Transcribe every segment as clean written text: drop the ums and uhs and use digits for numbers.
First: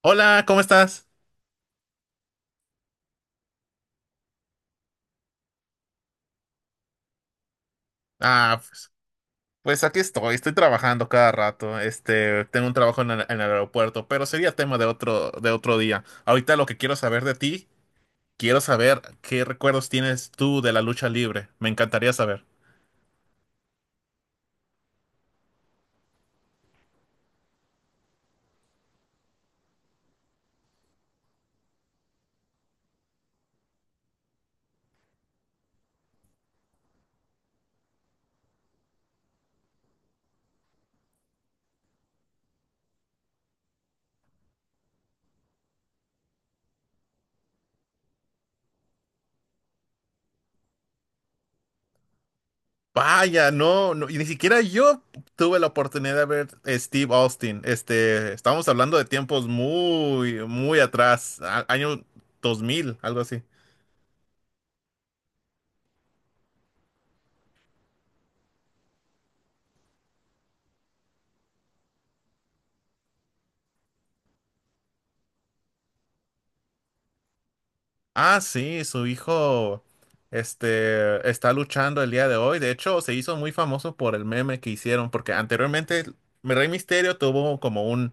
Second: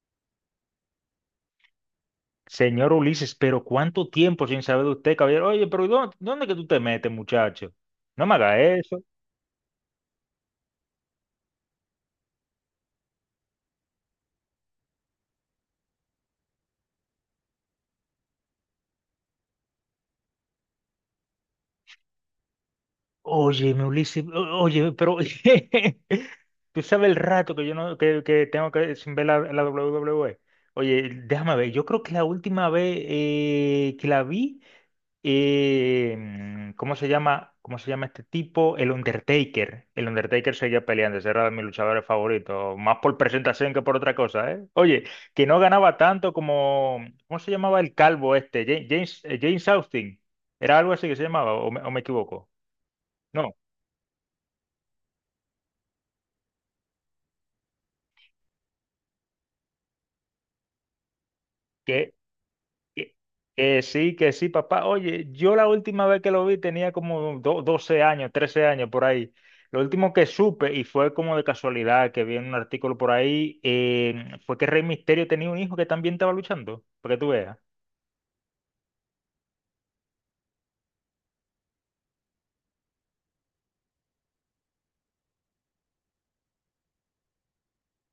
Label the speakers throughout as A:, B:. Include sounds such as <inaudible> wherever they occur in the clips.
A: Hola, ¿cómo estás?
B: Señor Ulises, pero ¿cuánto tiempo sin saber de usted, caballero? Oye, pero ¿dónde que tú te metes, muchacho? No me
A: Ah,
B: haga
A: pues,
B: eso.
A: aquí estoy, estoy trabajando cada rato. Este, tengo un trabajo en el aeropuerto, pero sería tema de otro día. Ahorita lo que quiero saber de ti, quiero saber qué recuerdos tienes tú de la lucha libre. Me encantaría saber.
B: Oye, Ulises, oye, pero <laughs> tú sabes el rato que yo no que, que tengo que sin ver la WWE. Oye, déjame ver, yo creo que la última vez que la vi. ¿Cómo se llama? ¿Cómo se llama este tipo? El Undertaker. El Undertaker seguía peleando, ese era de mis luchadores favoritos, más por presentación que por otra cosa, ¿eh? Oye, que no ganaba tanto como, ¿cómo se llamaba el calvo este? James, James Austin. ¿Era algo así que se llamaba o me equivoco?
A: Vaya,
B: No,
A: no, no, y ni siquiera yo tuve la oportunidad de ver Steve Austin. Este, estamos hablando de tiempos muy, muy atrás, año
B: que
A: 2000,
B: Que,
A: algo así.
B: que sí, papá. Oye, yo la última vez que lo vi tenía como 12 años, 13 años por ahí. Lo último que supe, y fue como de casualidad que vi en un artículo por ahí, fue que Rey Misterio tenía un hijo que también estaba luchando, para que tú veas.
A: Ah, sí, su hijo este, está luchando el día de hoy. De hecho, se hizo muy famoso por el meme que hicieron, porque anteriormente Rey Misterio tuvo como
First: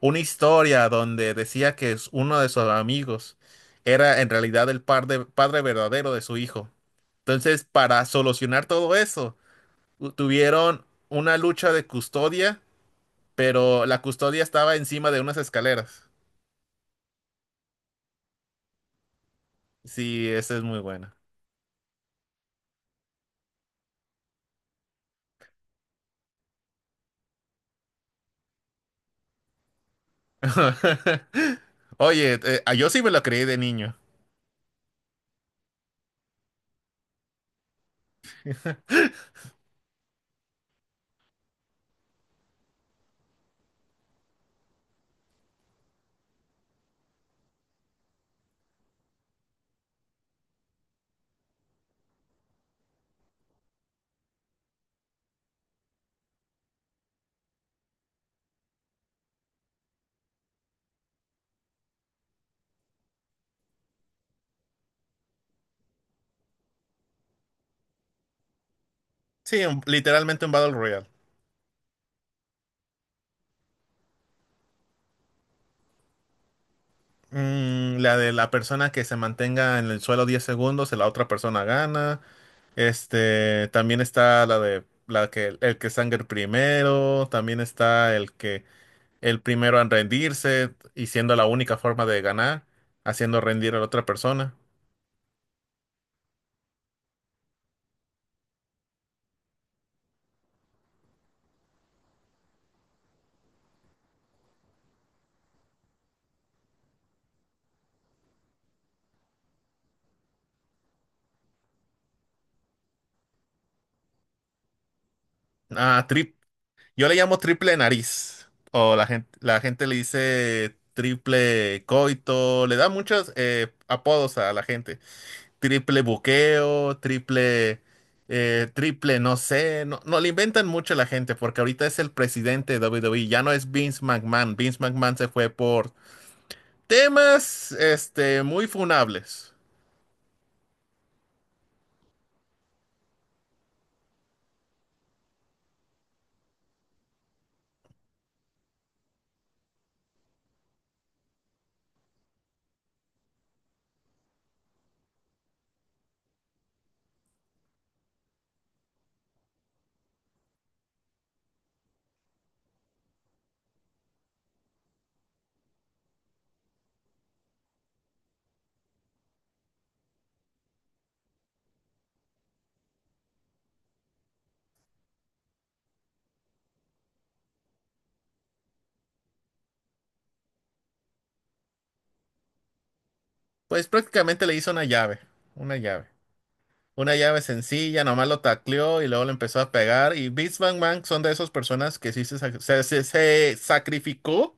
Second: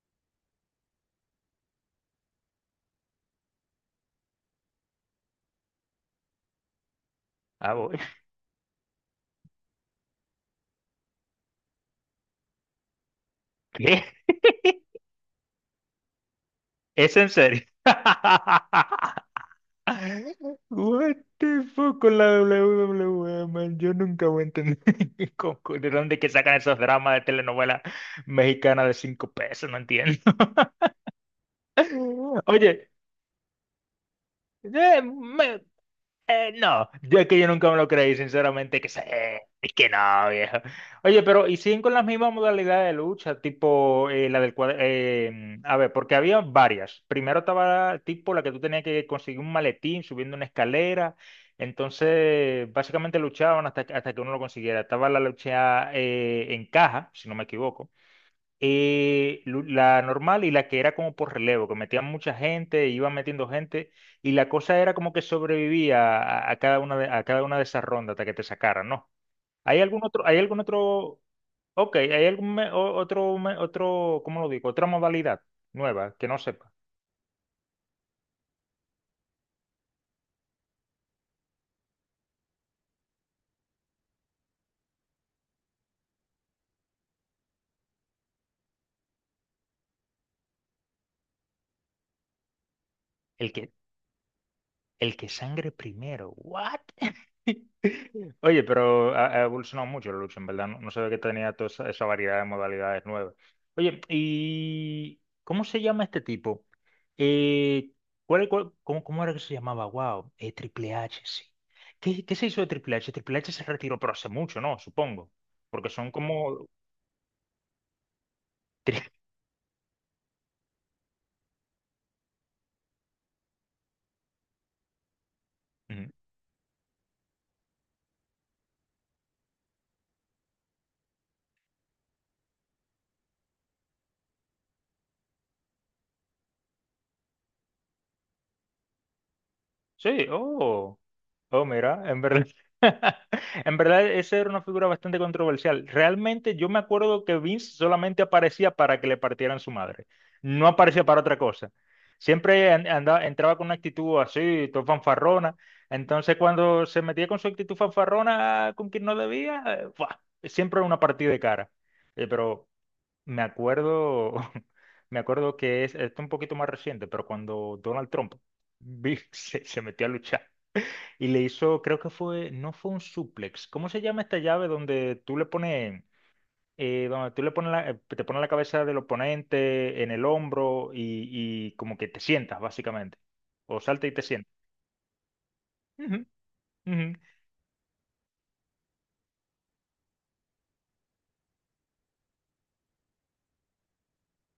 A: una historia donde decía que es uno de sus amigos era en realidad el padre verdadero de su hijo. Entonces,
B: Ah, voy.
A: para
B: <laughs>
A: solucionar todo eso, tuvieron una lucha de custodia, pero la
B: ¿Qué?
A: custodia estaba encima de unas escaleras.
B: ¿Es en serio? <laughs>
A: Sí, esa es muy buena.
B: What the fuck con la WWE, man. Yo nunca voy a entender <laughs> de dónde que sacan esos dramas de telenovela mexicana de cinco pesos, no entiendo.
A: <laughs> Oye,
B: <laughs>
A: yo
B: Oye,
A: sí me lo creí de niño.
B: eh, me- no, yo es que yo nunca me lo creí, sinceramente,
A: <laughs>
B: es que no, viejo. Oye, pero y siguen con las mismas modalidades de lucha, tipo la del cuadro, a ver, porque había varias. Primero estaba tipo la que tú tenías que conseguir un maletín subiendo una escalera, entonces básicamente luchaban hasta que uno lo consiguiera. Estaba la lucha en caja, si no me equivoco. La normal y la que era como por relevo, que metían mucha gente, iban metiendo gente, y la cosa era como que sobrevivía a cada una a cada una de esas rondas hasta que te sacaran, ¿no?
A: Sí,
B: Hay
A: literalmente un
B: algún
A: Battle Royale.
B: otro, ok, hay algún me- o- otro, me- otro, ¿cómo lo digo? Otra modalidad nueva que no sepa.
A: Mm, la de la persona que se mantenga en el suelo 10 segundos, la otra persona gana. Este, también está la de la que el que sangre primero, también está el que el primero en rendirse y siendo la única forma de ganar, haciendo
B: El que,
A: rendir a la otra persona.
B: El que sangre primero. ¿What? <laughs> Oye, pero ha evolucionado mucho la lucha, en verdad. No, no sabía que tenía toda esa variedad de modalidades nuevas. Oye, ¿y cómo se llama este tipo? Eh, ¿Cómo, cómo era que se llamaba? Wow, Triple H, sí. ¿Qué, qué se hizo de Triple H? Triple H se retiró, pero hace mucho, ¿no? Supongo. Porque
A: Ah,
B: son como…
A: yo le llamo triple nariz. O la gente le dice triple coito. Le da muchos apodos a la gente.
B: <laughs>
A: Triple
B: Ujú.
A: buqueo, triple no sé. No, no, le inventan mucho a la gente porque ahorita es el presidente de WWE. Ya no es Vince McMahon. Vince McMahon se fue por temas este, muy funables.
B: Sí, oh. Oh, mira, en verdad, <laughs> en verdad esa era una figura bastante controversial. Realmente yo me acuerdo que Vince solamente aparecía para que le partieran su madre. No aparecía para otra cosa. Siempre andaba, entraba con una actitud así, todo fanfarrona. Entonces cuando se metía con su actitud fanfarrona con quien no debía, ¡fua! Siempre era una partida de cara. Pero me acuerdo, <laughs> me acuerdo que esto es un poquito más reciente, pero cuando Donald Trump <laughs> se metió a luchar. Y le hizo, creo que fue, no fue un suplex. ¿Cómo se llama esta llave donde tú le pones, te pones la cabeza del oponente en el hombro y como que te sientas, básicamente? O
A: Pues
B: salta y te
A: prácticamente
B: sientas.
A: le hizo una llave. Una llave.
B: Ujú, ujú,
A: Una llave sencilla, nomás lo tacleó y luego le empezó a pegar. Y Vince McMahon son de esas personas que sí se, sacrificó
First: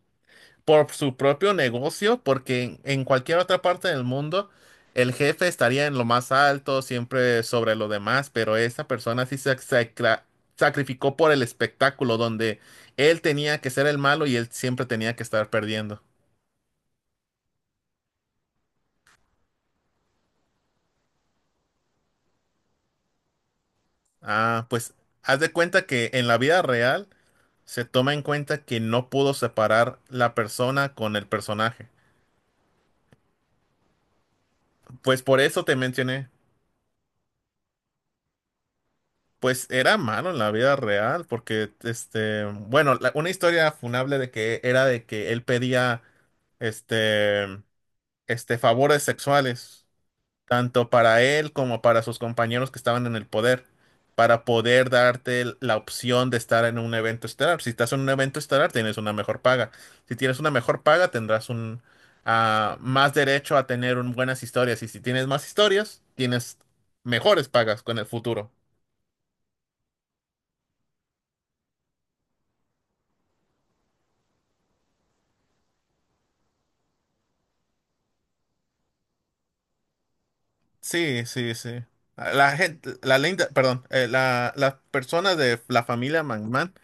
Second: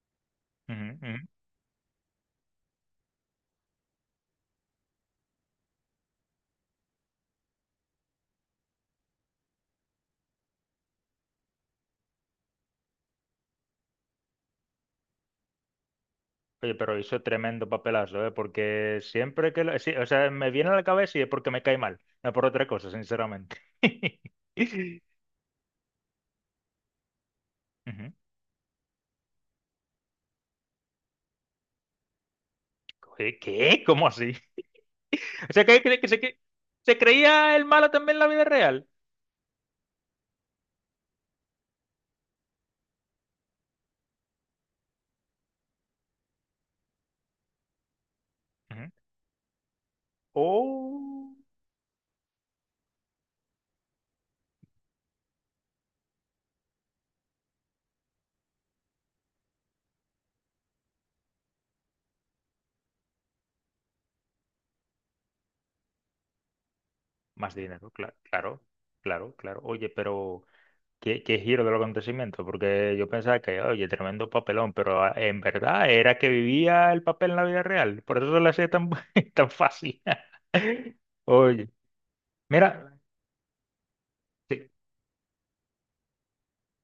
A: por
B: ujú,
A: su
B: ujú.
A: propio negocio, porque en cualquier otra parte del mundo el jefe estaría en lo más alto, siempre sobre lo demás, pero esta persona sí se sacrificó por el espectáculo, donde él tenía que ser el malo y él siempre tenía que estar perdiendo.
B: Oye, pero hizo tremendo papelazo, ¿eh? Porque siempre que lo, sí, o sea, me viene a la cabeza y es porque me cae mal, no por otra cosa, sinceramente. <laughs>
A: Ah, pues haz de cuenta que en la vida real se
B: Ujú.
A: toma en cuenta que no pudo separar la persona con el personaje.
B: Oye, ¿qué? ¿Cómo así?
A: Pues por
B: <laughs> O
A: eso
B: sea,
A: te mencioné.
B: que se creía el malo también en la vida real.
A: Pues era malo en la vida real, porque este, bueno, una historia funable de que era de que él pedía este, este,
B: Ujú.
A: favores sexuales, tanto para
B: O
A: él como para sus compañeros que estaban en el poder, para poder darte la opción de estar en un evento estelar. Si estás en un evento estelar, tienes una mejor paga. Si tienes una mejor paga, tendrás un ah, más derecho a tener buenas historias. Y si tienes más historias, tienes mejores
B: más
A: pagas
B: dinero,
A: con el futuro.
B: claro, claro, claro. Oye, pero ¿qué, qué giro del acontecimiento? Porque yo pensaba que, oye, tremendo papelón, pero ah, en verdad era que vivía el papel en la vida real. Por eso se le hacía tan, <laughs> tan fácil. <laughs>
A: Sí, sí,
B: Oye,
A: sí. La gente,
B: mira,
A: la linda, perdón, la,
B: sí,
A: las personas de la familia McMahon,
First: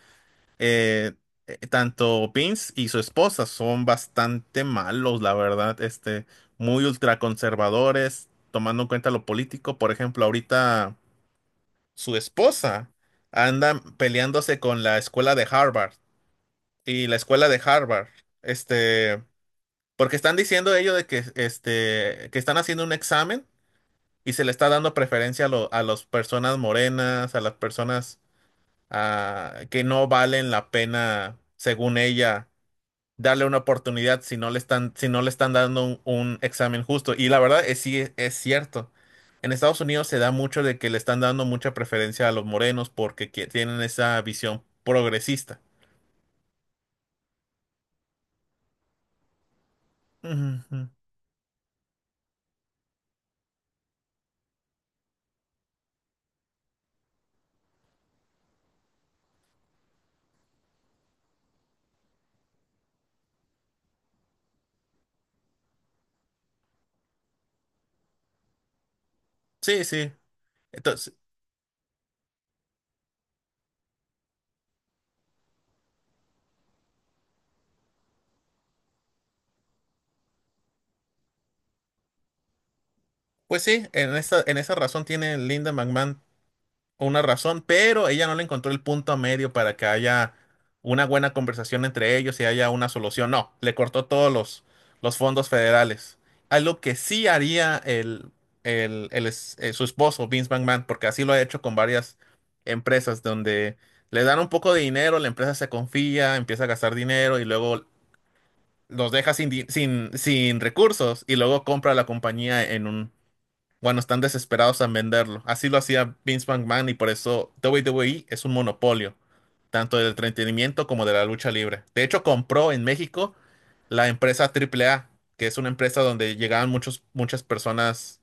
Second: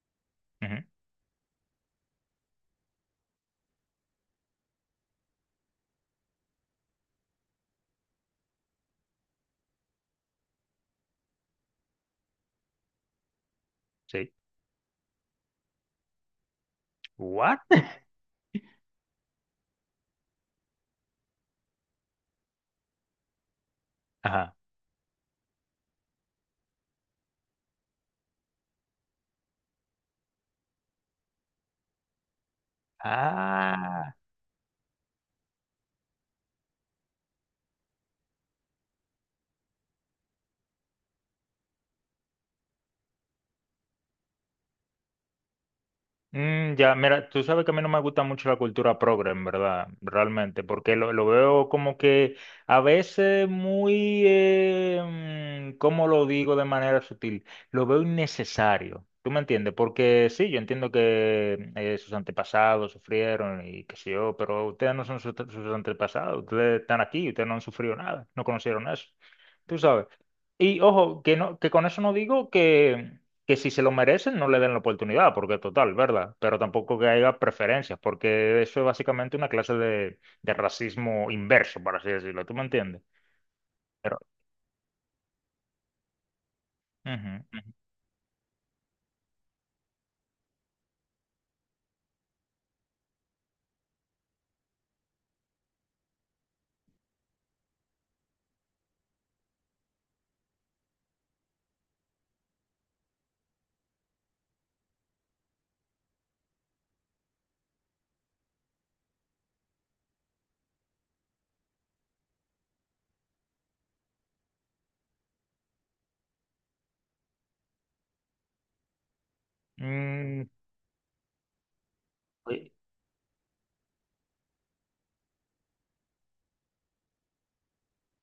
B: ujú,
A: eh, tanto Vince y su esposa son bastante malos, la verdad, este, muy ultraconservadores, tomando en cuenta lo político. Por ejemplo, ahorita su esposa anda
B: sí.
A: peleándose con la escuela de Harvard y la escuela
B: ¿What?
A: de Harvard, este, porque están diciendo ellos de que, este, que están haciendo un examen y se le
B: Ajá.
A: está dando preferencia a, a las personas morenas, a las personas ah, que no valen la pena, según ella, darle una
B: Ah.
A: oportunidad si no le están, si no le están dando un examen justo. Y la verdad es sí es cierto. En Estados Unidos se da mucho de que le están dando mucha preferencia a los morenos porque que- tienen esa visión progresista.
B: Mm, ya, mira, tú sabes que a mí no me gusta mucho la cultura progre, en verdad,
A: Ujú,
B: realmente,
A: ujú.
B: porque lo veo como que a veces muy, ¿cómo lo digo de manera sutil? Lo veo innecesario, ¿tú me entiendes? Porque sí, yo entiendo que sus antepasados sufrieron y qué sé yo, pero ustedes no son sus antepasados, ustedes están aquí, ustedes no han sufrido nada, no conocieron eso, tú
A: Sí,
B: sabes.
A: sí.
B: Y
A: Entonces,
B: ojo, no, que con eso no digo que si se lo merecen no le den la oportunidad, porque total, ¿verdad? Pero tampoco que haya preferencias, porque eso es básicamente una clase de racismo inverso, por así decirlo, ¿tú me entiendes?
A: pues sí,
B: Pero,
A: en esa razón tiene Linda McMahon una
B: ujú,
A: razón,
B: ujú.
A: pero ella no le encontró el punto medio para que haya una buena conversación entre ellos y haya una solución. No, le cortó todos los fondos federales. Algo que sí haría el, su esposo, Vince McMahon, porque así lo ha hecho con varias empresas donde le dan un poco de dinero, la empresa se confía, empieza a gastar dinero y luego los deja sin, sin, sin recursos y luego compra la compañía, bueno, están desesperados en venderlo. Así lo hacía Vince McMahon y por eso WWE es un monopolio, tanto del
B: Mm,
A: entretenimiento como de la lucha libre. De hecho,
B: sí,
A: compró en México la empresa AAA, que es una empresa donde llegaban muchos, muchas personas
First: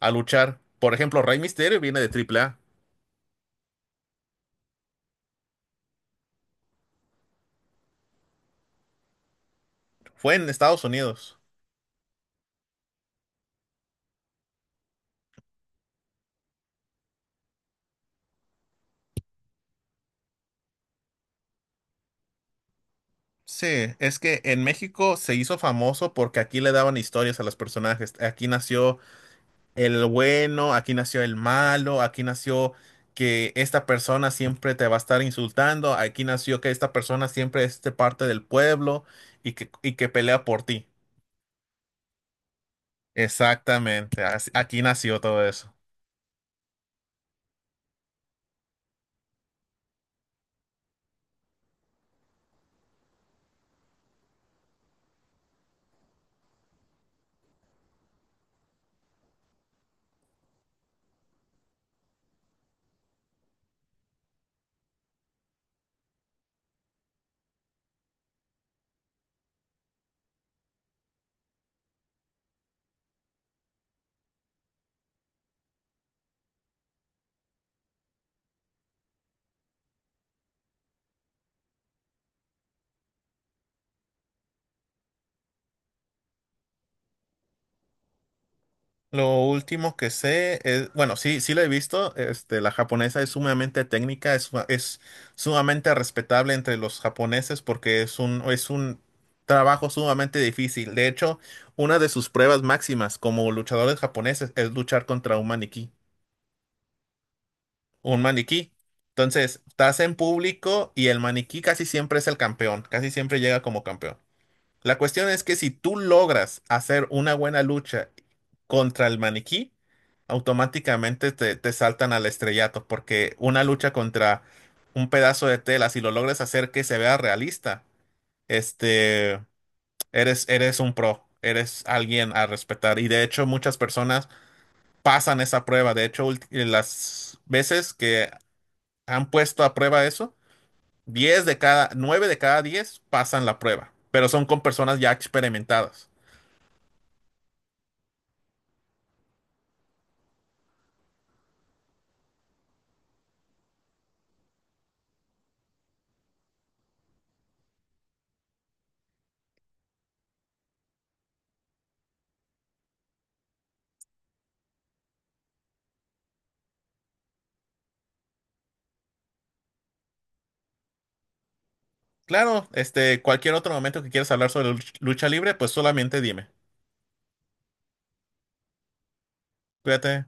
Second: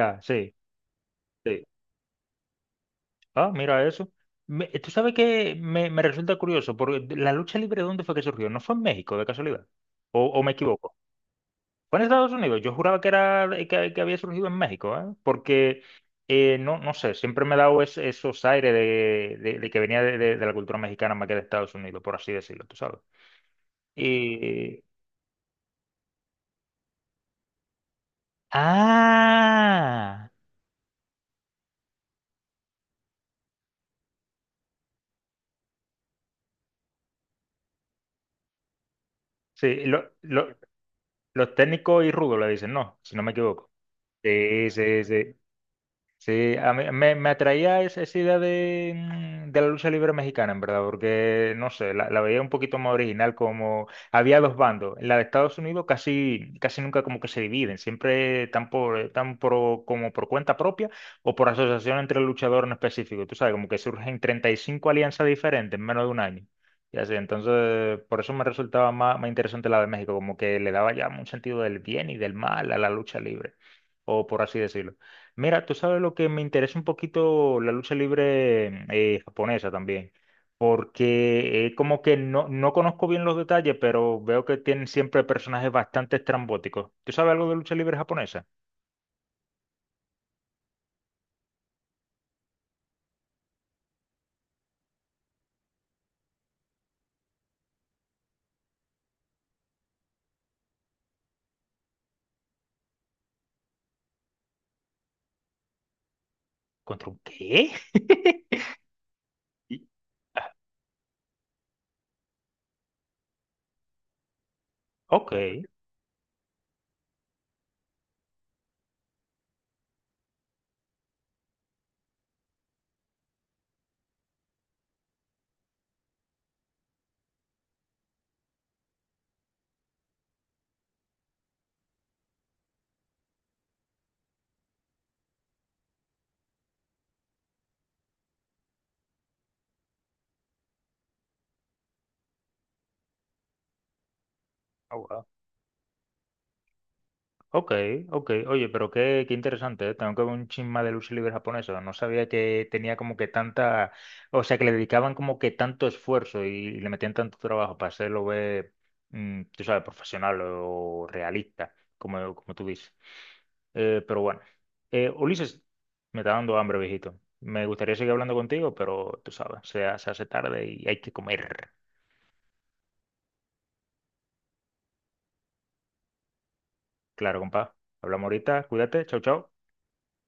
A: a
B: sí,
A: luchar. Por ejemplo, Rey
B: sí.
A: Mysterio viene de AAA.
B: Ah, mira eso. Tú sabes que me resulta curioso, porque la lucha libre, ¿dónde fue que surgió? ¿No fue en México, de casualidad?
A: Fue
B: O
A: en
B: me
A: Estados
B: equivoco?
A: Unidos.
B: Fue en Estados Unidos. Yo juraba que era que había surgido en México, ¿eh? Porque no, no sé, siempre me he dado esos aires de que venía de la cultura mexicana más que de Estados Unidos, por así decirlo, tú sabes.
A: Sí, es que en
B: Y.
A: México se hizo famoso porque aquí le daban historias a los personajes. Aquí nació el
B: ¡Ah!
A: bueno, aquí nació el malo, aquí nació que esta persona siempre te va a estar insultando, aquí nació que esta persona siempre es de parte del pueblo
B: Sí,
A: y que pelea por ti.
B: los técnicos y rudos le dicen, no, si no me equivoco.
A: Exactamente, así-
B: Sí,
A: aquí
B: sí,
A: nació
B: sí.
A: todo eso.
B: Sí, a mí me atraía esa idea de, de la lucha libre mexicana, en verdad, porque no sé, la veía un poquito más original, como había dos bandos. En la de Estados Unidos casi, casi nunca como que se dividen, siempre tan por, están por- como por cuenta propia o por asociación entre luchadores en específico. Tú sabes, como que surgen 35 alianzas diferentes en menos de un año. Y así, entonces, por eso me resultaba más, más interesante la de México, como que le daba ya un sentido del bien y del mal a la lucha libre, o por así decirlo. Mira, tú sabes lo que me interesa un poquito la lucha libre japonesa también, porque como que no, no conozco bien los detalles, pero veo que tienen siempre personajes bastante estrambóticos. ¿Tú sabes algo de lucha libre japonesa?
A: Lo último que sé es, bueno, sí, sí la he visto, este, la japonesa es sumamente técnica, es, es sumamente respetable entre los japoneses porque es un trabajo sumamente difícil. De hecho, una de sus pruebas máximas como luchadores japoneses es luchar contra un maniquí,
B: ¿Contra un qué?
A: un
B: <laughs>
A: maniquí. Entonces,
B: Y-
A: estás en
B: ah.
A: público y el maniquí casi siempre es el campeón, casi siempre llega como campeón. La cuestión es que si tú logras hacer una buena lucha contra el maniquí, automáticamente te, te saltan al estrellato, porque una lucha contra un pedazo de tela, si lo logras hacer que se vea realista, este, eres, eres un pro, eres alguien a respetar. Y de hecho, muchas personas pasan esa prueba. De hecho, las veces que han puesto a prueba eso, 9 de cada 10 pasan la prueba, pero son con personas ya
B: Ok.
A: experimentadas.
B: Ok, ok. Oye, pero qué, qué interesante, ¿eh? Tengo que ver un chin más de lucha libre japonesa. No sabía que tenía como que tanta, o sea, que le dedicaban como que tanto esfuerzo y le metían tanto trabajo para hacerlo ver, tú sabes, profesional o realista, como, como tú dices. Pero bueno, Ulises, me está dando hambre, viejito. Me gustaría seguir hablando contigo, pero tú sabes, se hace tarde y hay que comer.
A: Claro, este, cualquier otro momento que quieras hablar sobre lucha libre, pues solamente dime.
B: Claro, compa. Hablamos ahorita, cuídate, chau, chau.
A: Cuídate.